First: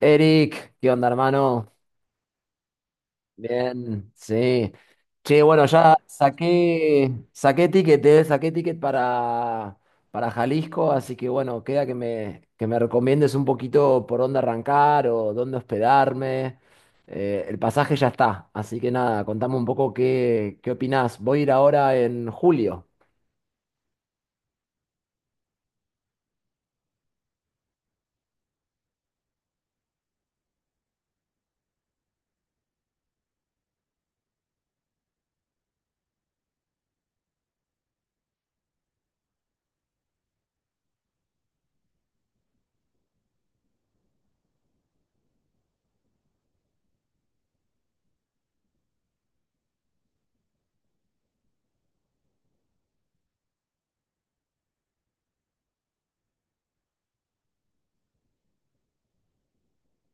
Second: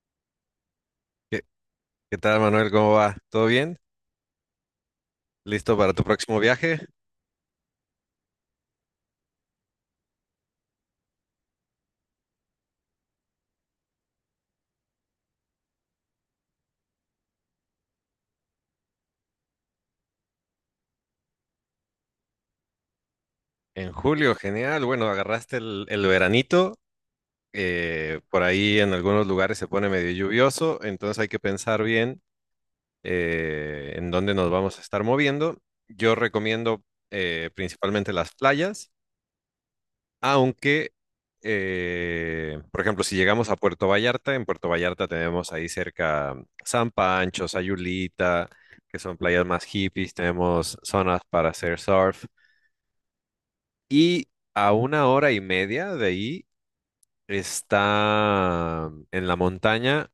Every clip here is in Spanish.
Eric, ¿qué onda, ¿Qué, hermano? qué tal, Manuel? ¿Cómo va? ¿Todo bien? Bien, sí. Che, bueno, ¿Listo para ya tu próximo viaje? saqué, saqué ticket, eh, saqué ticket para Jalisco, así que bueno, queda que me recomiendes un poquito por dónde arrancar o dónde hospedarme. El pasaje ya está, así que nada, contame un poco qué opinás. Voy a ir ahora en julio. En julio, genial. Bueno, agarraste el veranito. Por ahí en algunos lugares se pone medio lluvioso, entonces hay que pensar bien en dónde nos vamos a estar moviendo. Yo recomiendo principalmente las playas. Aunque, por ejemplo, si llegamos a Puerto Vallarta, en Puerto Vallarta tenemos ahí cerca San Pancho, Sayulita, que son playas más hippies, tenemos zonas para hacer surf. Y a una hora y media de ahí está en la montaña,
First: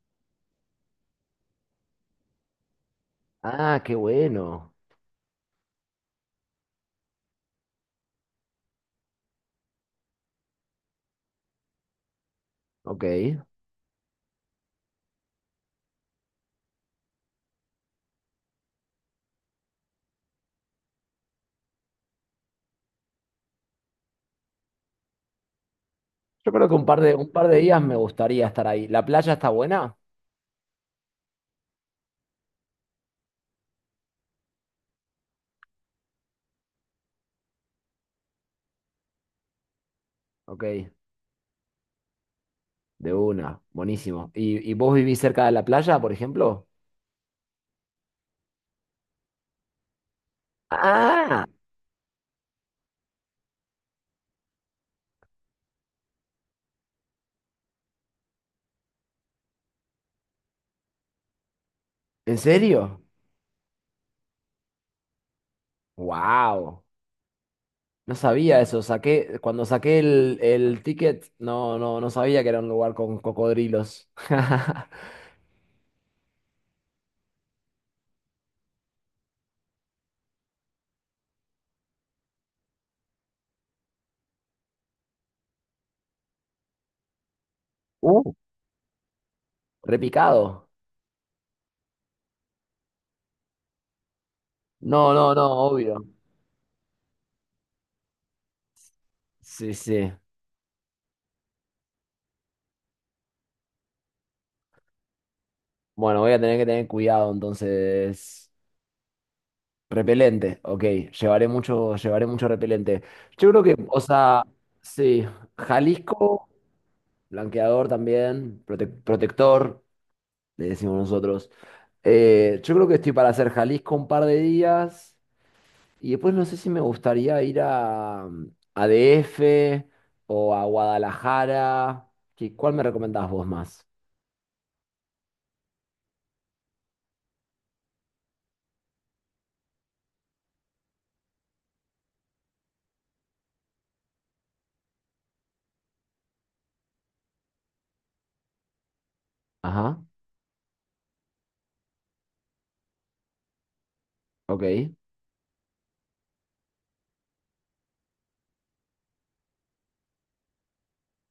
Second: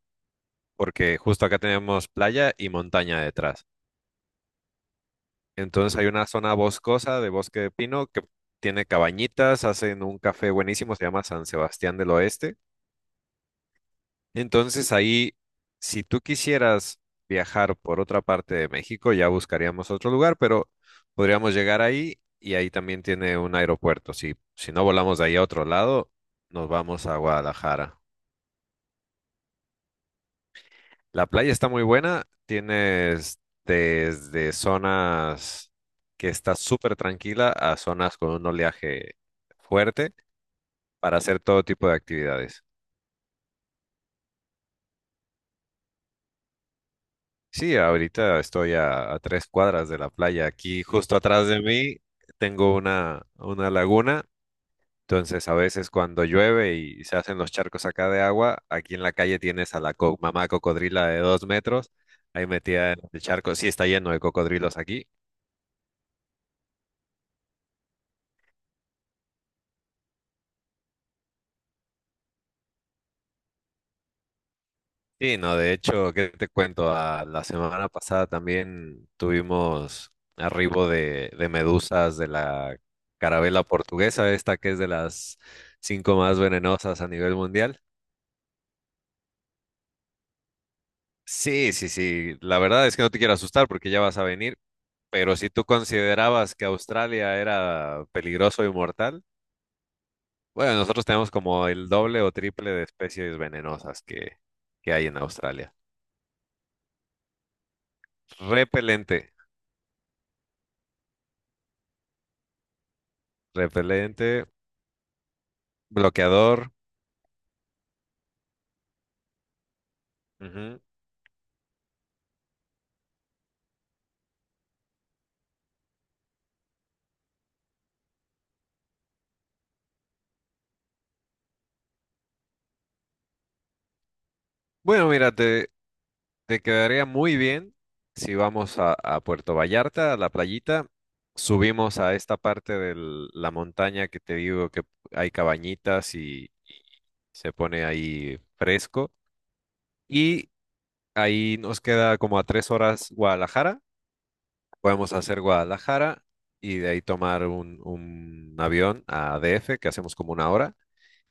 porque justo acá tenemos playa y montaña detrás. Ah, qué bueno. Entonces hay una zona boscosa de bosque de pino que tiene cabañitas, hacen un café buenísimo, se llama San Sebastián del Oeste. Ok. Entonces ahí, si tú quisieras viajar por otra parte de México, ya buscaríamos otro lugar, pero podríamos llegar ahí y ahí también tiene un aeropuerto. Si no volamos de ahí a otro lado, Yo creo nos que un par vamos de, a un par de días me Guadalajara. gustaría estar ahí. ¿La playa está buena? La playa está muy buena, tienes desde zonas que está súper tranquila a zonas con un oleaje fuerte Ok. para hacer todo tipo de actividades. De una, buenísimo. ¿Y vos vivís cerca de la playa, por ejemplo? Sí, ahorita estoy a 3 cuadras de la playa. Aquí justo Ah, atrás de mí tengo una laguna, entonces a veces cuando llueve y se hacen los charcos acá de agua, aquí en la calle tienes a la mamá cocodrila de 2 metros, ¿en ahí metida en serio? el charco. Sí, está lleno de cocodrilos aquí. Wow, no sabía eso. Cuando saqué el ticket, no sabía que era un lugar con cocodrilos. Sí, no, de hecho, ¿qué te cuento? La semana pasada también tuvimos arribo de medusas de la carabela portuguesa, esta que es de las cinco más venenosas a nivel mundial. Uh, repicado. Sí, sí, sí. La verdad es que no te quiero asustar porque ya vas a venir, No, no, pero no, si tú obvio. considerabas que Australia era peligroso y mortal, Sí, sí. bueno, nosotros tenemos como el doble o triple de especies venenosas que hay en Australia. Bueno, voy a tener que tener cuidado entonces. Repelente, Repelente, ok. Llevaré mucho repelente. Yo creo que, o sea, repelente, sí, Jalisco. bloqueador. Blanqueador también, protector, le Ujú. decimos nosotros. Yo creo que estoy para hacer Jalisco un par de días y después no sé si me gustaría ir a, a DF o a Guadalajara. ¿Cuál me recomendás vos más? Bueno, mírate, te quedaría muy bien si vamos a Puerto Vallarta, a la playita, subimos a esta parte de la montaña que te digo que hay cabañitas y se pone ahí fresco. Ajá, Y ahí nos queda como a 3 horas Guadalajara. ok. Podemos hacer Guadalajara y de ahí tomar un avión a DF, que hacemos como una hora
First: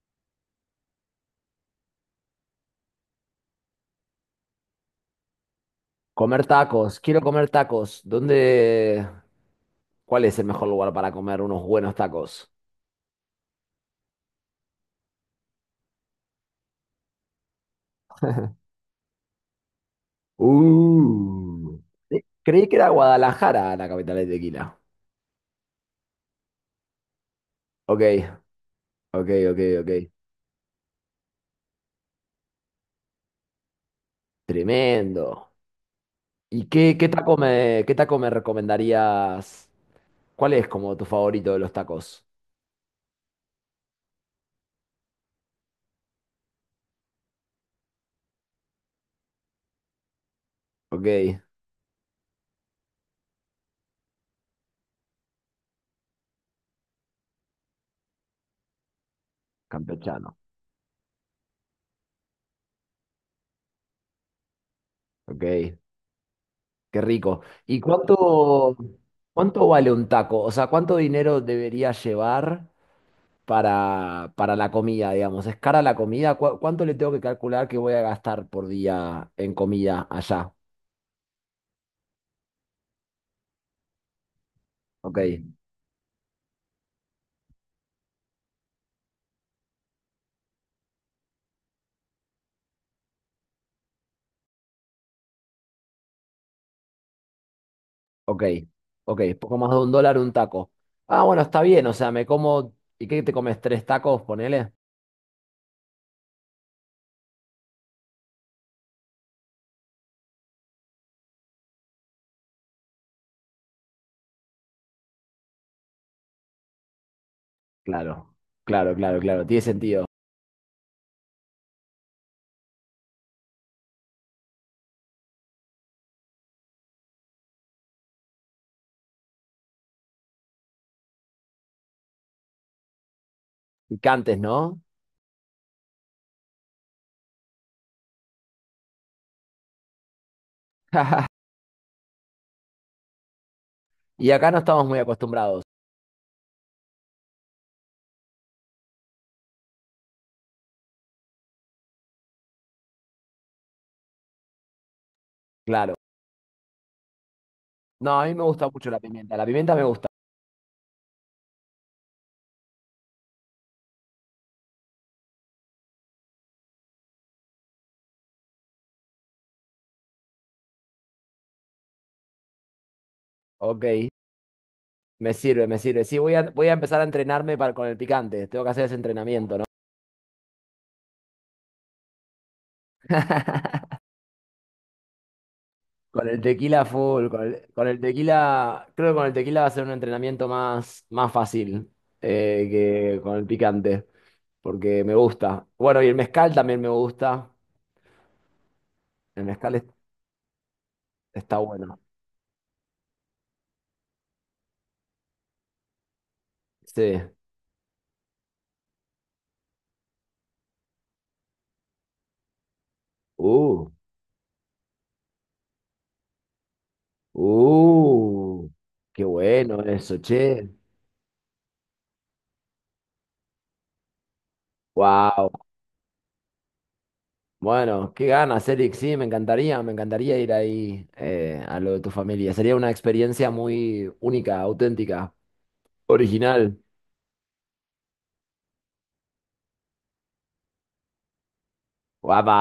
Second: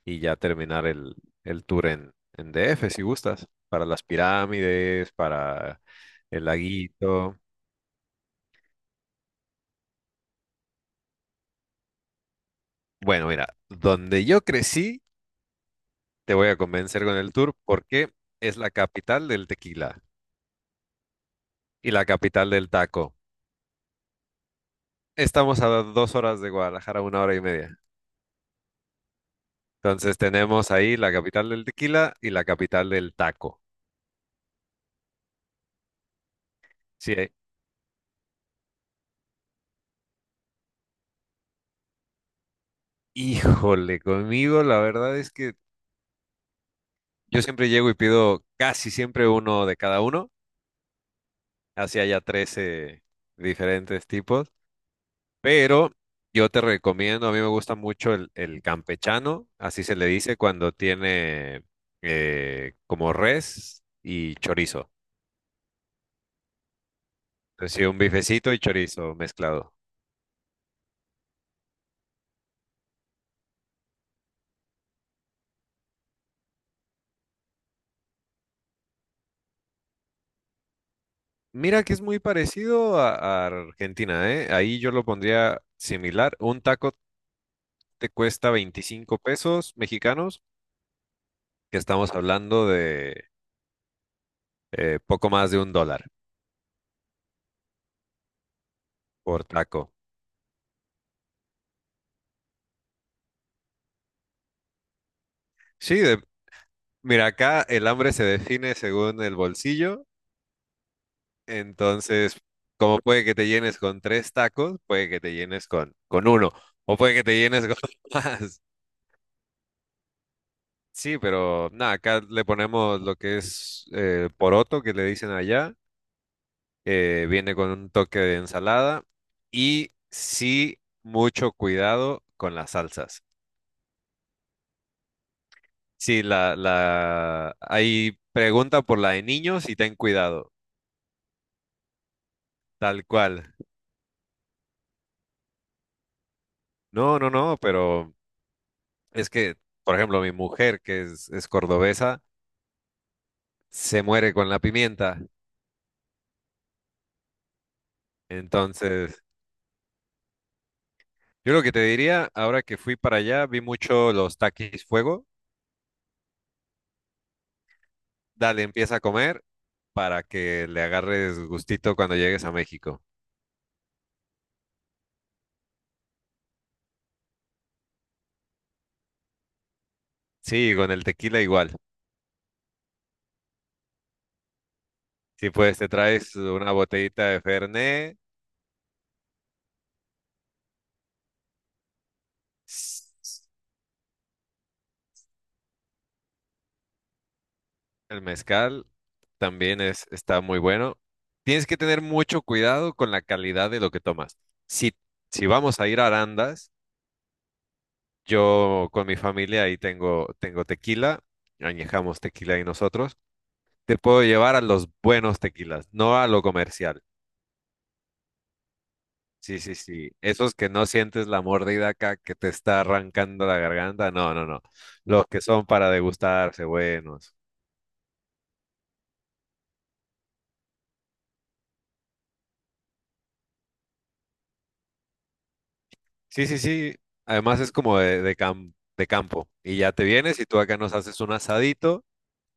y ya terminar el tour en DF, si gustas, para las pirámides, para Comer el tacos, quiero laguito. comer tacos. ¿Dónde? ¿Cuál es el mejor lugar para comer unos buenos tacos? Bueno, mira, donde yo crecí, te voy a convencer con el tour porque es la capital del tequila Uh. y la Eh, capital Creí del que era taco. Guadalajara la capital de tequila. Estamos a 2 horas de Guadalajara, una hora y media. Ok, ok. Entonces tenemos ahí la capital del tequila y la capital del taco. Tremendo. ¿Y qué, qué Sí, eh. taco me, qué taco me recomendarías? ¿Cuál es como tu favorito de los tacos? Híjole, conmigo la verdad es que yo siempre llego y pido casi siempre uno de cada uno. Ok, Hacía ya 13 diferentes tipos, pero yo te recomiendo, a mí me gusta mucho el campechano, así se le campechano. dice cuando tiene como res y chorizo. Ok, qué rico. Entonces, sí, un bifecito y chorizo Cuánto mezclado. vale un taco? O sea, ¿cuánto dinero debería llevar para la comida, digamos? ¿Es cara la comida? ¿Cuánto le tengo que calcular que voy a gastar por día en comida allá? Mira que es muy parecido a Argentina, ¿eh? Ahí yo lo Ok, pondría similar. Un taco te cuesta 25 pesos mexicanos, que estamos hablando de poco más de $1 ok, ok. por Poco más de un taco. dólar un taco. Ah, bueno, está bien. O sea, me como... ¿Y qué te comes? ¿Tres tacos, ponele? Sí, de- Mira, acá el hambre se define según el bolsillo, entonces como puede que te llenes con tres tacos, puede que te llenes con uno, o puede que te llenes con Claro, más. claro, claro, claro, tiene sentido. Sí, pero nada, acá le ponemos lo que es poroto, que le dicen allá, viene con un toque de ensalada y sí, mucho cuidado con las salsas. Picantes, ¿no? Sí, ahí pregunta por la de niños y ten cuidado, tal cual. Y acá no estamos muy acostumbrados, No, no, no, pero... Es que, por ejemplo, mi mujer, que es cordobesa, se muere con la pimienta. claro. No, a mí me gusta mucho la Entonces, pimienta, la pimienta me gusta. yo lo que te diría, ahora que fui para allá, vi mucho los taquis fuego. Dale, empieza a comer para que le agarres gustito cuando llegues a México. Ok, me sirve, me sirve. Sí, voy a empezar a entrenarme para, con el picante, tengo que hacer ese entrenamiento, ¿no? Sí, con el tequila igual. Si pues te Con traes el una tequila full, botellita con de el, con el Fernet, tequila, creo que con el tequila va a ser un entrenamiento más fácil eh, que con el picante, porque me gusta. Bueno, y el mezcal también me gusta, el mezcal el mezcal es- también está muy bueno. está Tienes que bueno. tener mucho cuidado con la calidad de lo que tomas. Si, si vamos a ir a Arandas, Sí. yo con mi familia ahí tengo, tengo tequila, añejamos tequila y nosotros. Uh. Te puedo llevar a los buenos tequilas, no a lo comercial. Uh, qué Sí, sí, bueno sí. eso, Esos che. que no sientes la mordida acá que te está arrancando la garganta. No, no, no. Los que Wow. son para degustarse, buenos. Bueno, qué ganas, Eric. Sí, me encantaría ir ahí a lo de tu familia. Sería una experiencia muy única, auténtica, Sí, sí, original. sí. Además es como de campo. Y ya te vienes y tú acá nos haces un asadito Guapa.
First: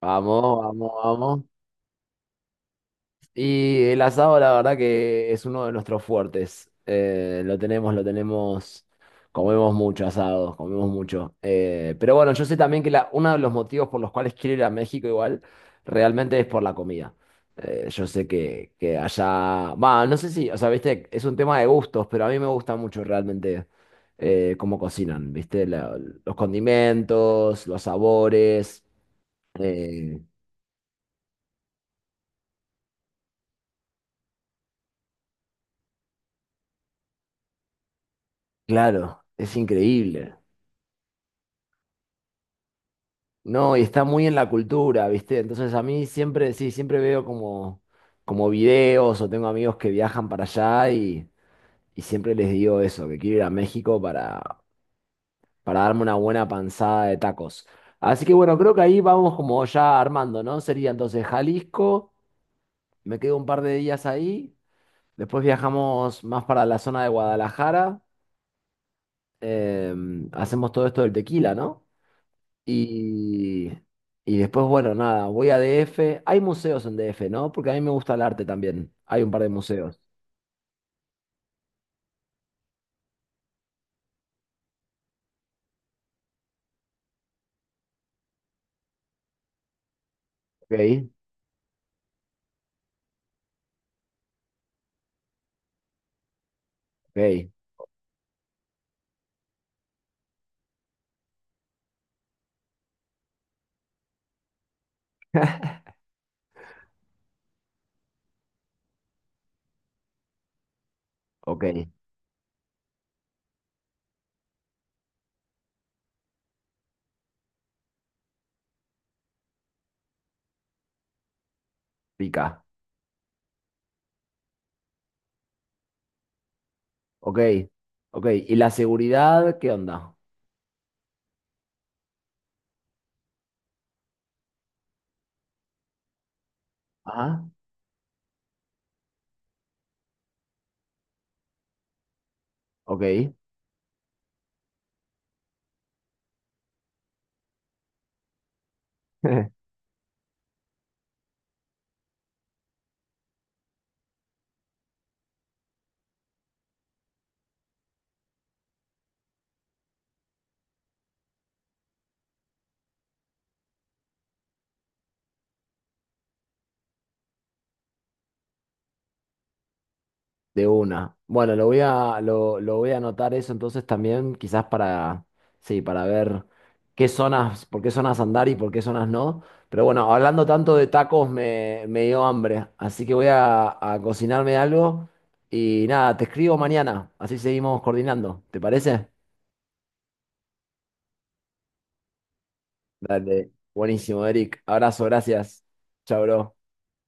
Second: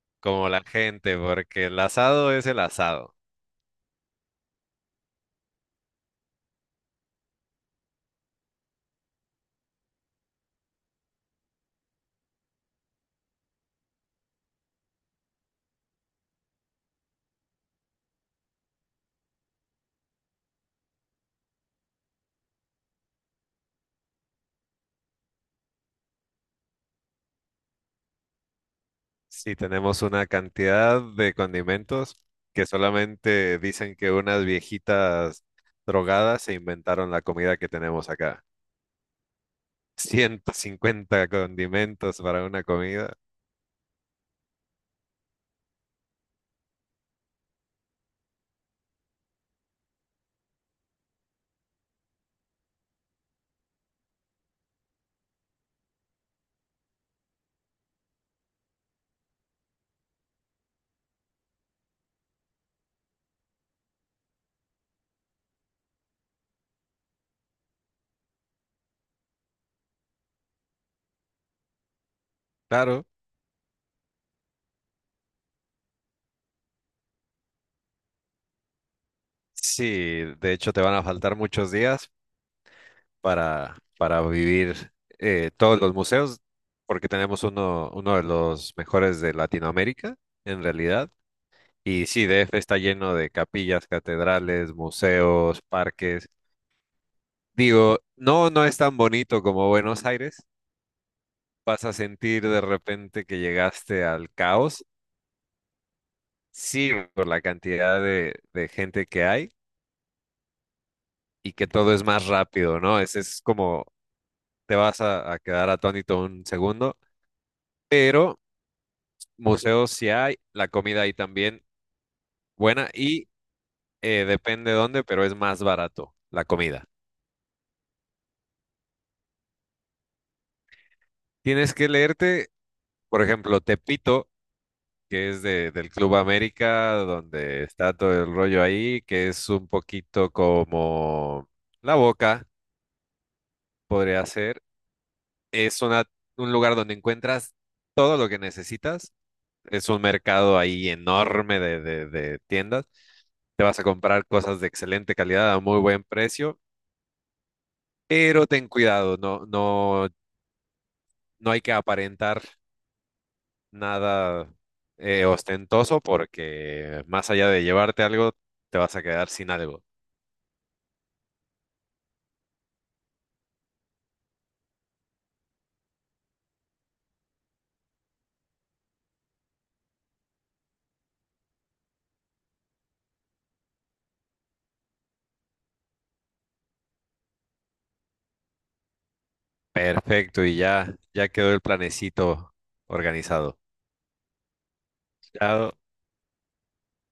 Vamos, como la vamos, gente, vamos. porque el asado es el asado. Y el asado, la verdad que es uno de nuestros fuertes. Lo tenemos, lo tenemos. Comemos mucho asado, comemos mucho. Pero bueno, yo sé también que la, uno de los motivos por los cuales quiero ir a México igual, realmente es por la comida. Yo sé que allá, va, no sé si, o sea, viste, es un tema de gustos, pero a mí me gusta mucho realmente cómo cocinan, viste, los condimentos, los sabores. Sí, tenemos Eh, una cantidad de condimentos que solamente dicen que unas viejitas drogadas se inventaron la comida que tenemos acá. claro, es increíble. 150 condimentos para una comida. No, y está muy en la cultura, ¿viste? Entonces a mí siempre, sí, siempre veo como como videos o tengo amigos que viajan para allá y siempre les digo eso, que quiero ir a México para darme una buena panzada de tacos. Así que bueno, creo que ahí vamos como ya armando, ¿no? Sería entonces Jalisco, me quedo un par de días ahí, después viajamos más para la zona de Guadalajara, hacemos todo esto del tequila, ¿no? Claro, Y, y después, bueno, nada, voy a DF. Hay museos en DF, ¿no? Porque a mí me gusta el arte también. Hay un par de museos. sí, de hecho te van a faltar muchos días para vivir todos los museos, porque tenemos uno, uno de los mejores de Latinoamérica, en Ok, realidad. Y sí, DF está lleno de capillas, catedrales, museos, parques. ok, Digo, no, no es tan bonito como Buenos Aires. Vas a sentir de repente que llegaste al caos. Sí, por la cantidad de gente que hay y ok, que todo es más rápido, ¿no? Es como te vas a quedar atónito un segundo, pero museos sí hay, la comida ahí también pica. buena y depende dónde, pero es más barato la comida. Ok, ok. ¿Y la seguridad qué onda? Tienes que leerte, por ejemplo, Tepito, que es de, del Club América, Ajá, donde está todo el rollo ahí, que es un poquito como La Boca, ok. podría ser. Es una, un lugar donde encuentras todo lo que necesitas. Es un mercado ahí enorme de tiendas. Te vas a comprar cosas de excelente calidad a muy buen precio, pero ten cuidado, no, no, no hay que aparentar nada ostentoso porque más allá de llevarte algo, te vas a quedar sin algo. De una. Bueno, lo voy a anotar eso entonces también, quizás para, sí, para ver qué zonas, por qué zonas andar y por qué zonas no. Pero bueno, hablando tanto de tacos, me dio hambre. Así que a cocinarme algo y nada, te escribo mañana. Así seguimos coordinando. ¿Te parece? Perfecto, y ya, ya quedó el planecito Dale. organizado. Buenísimo, Eric. Abrazo, gracias. Ya Chao, bro.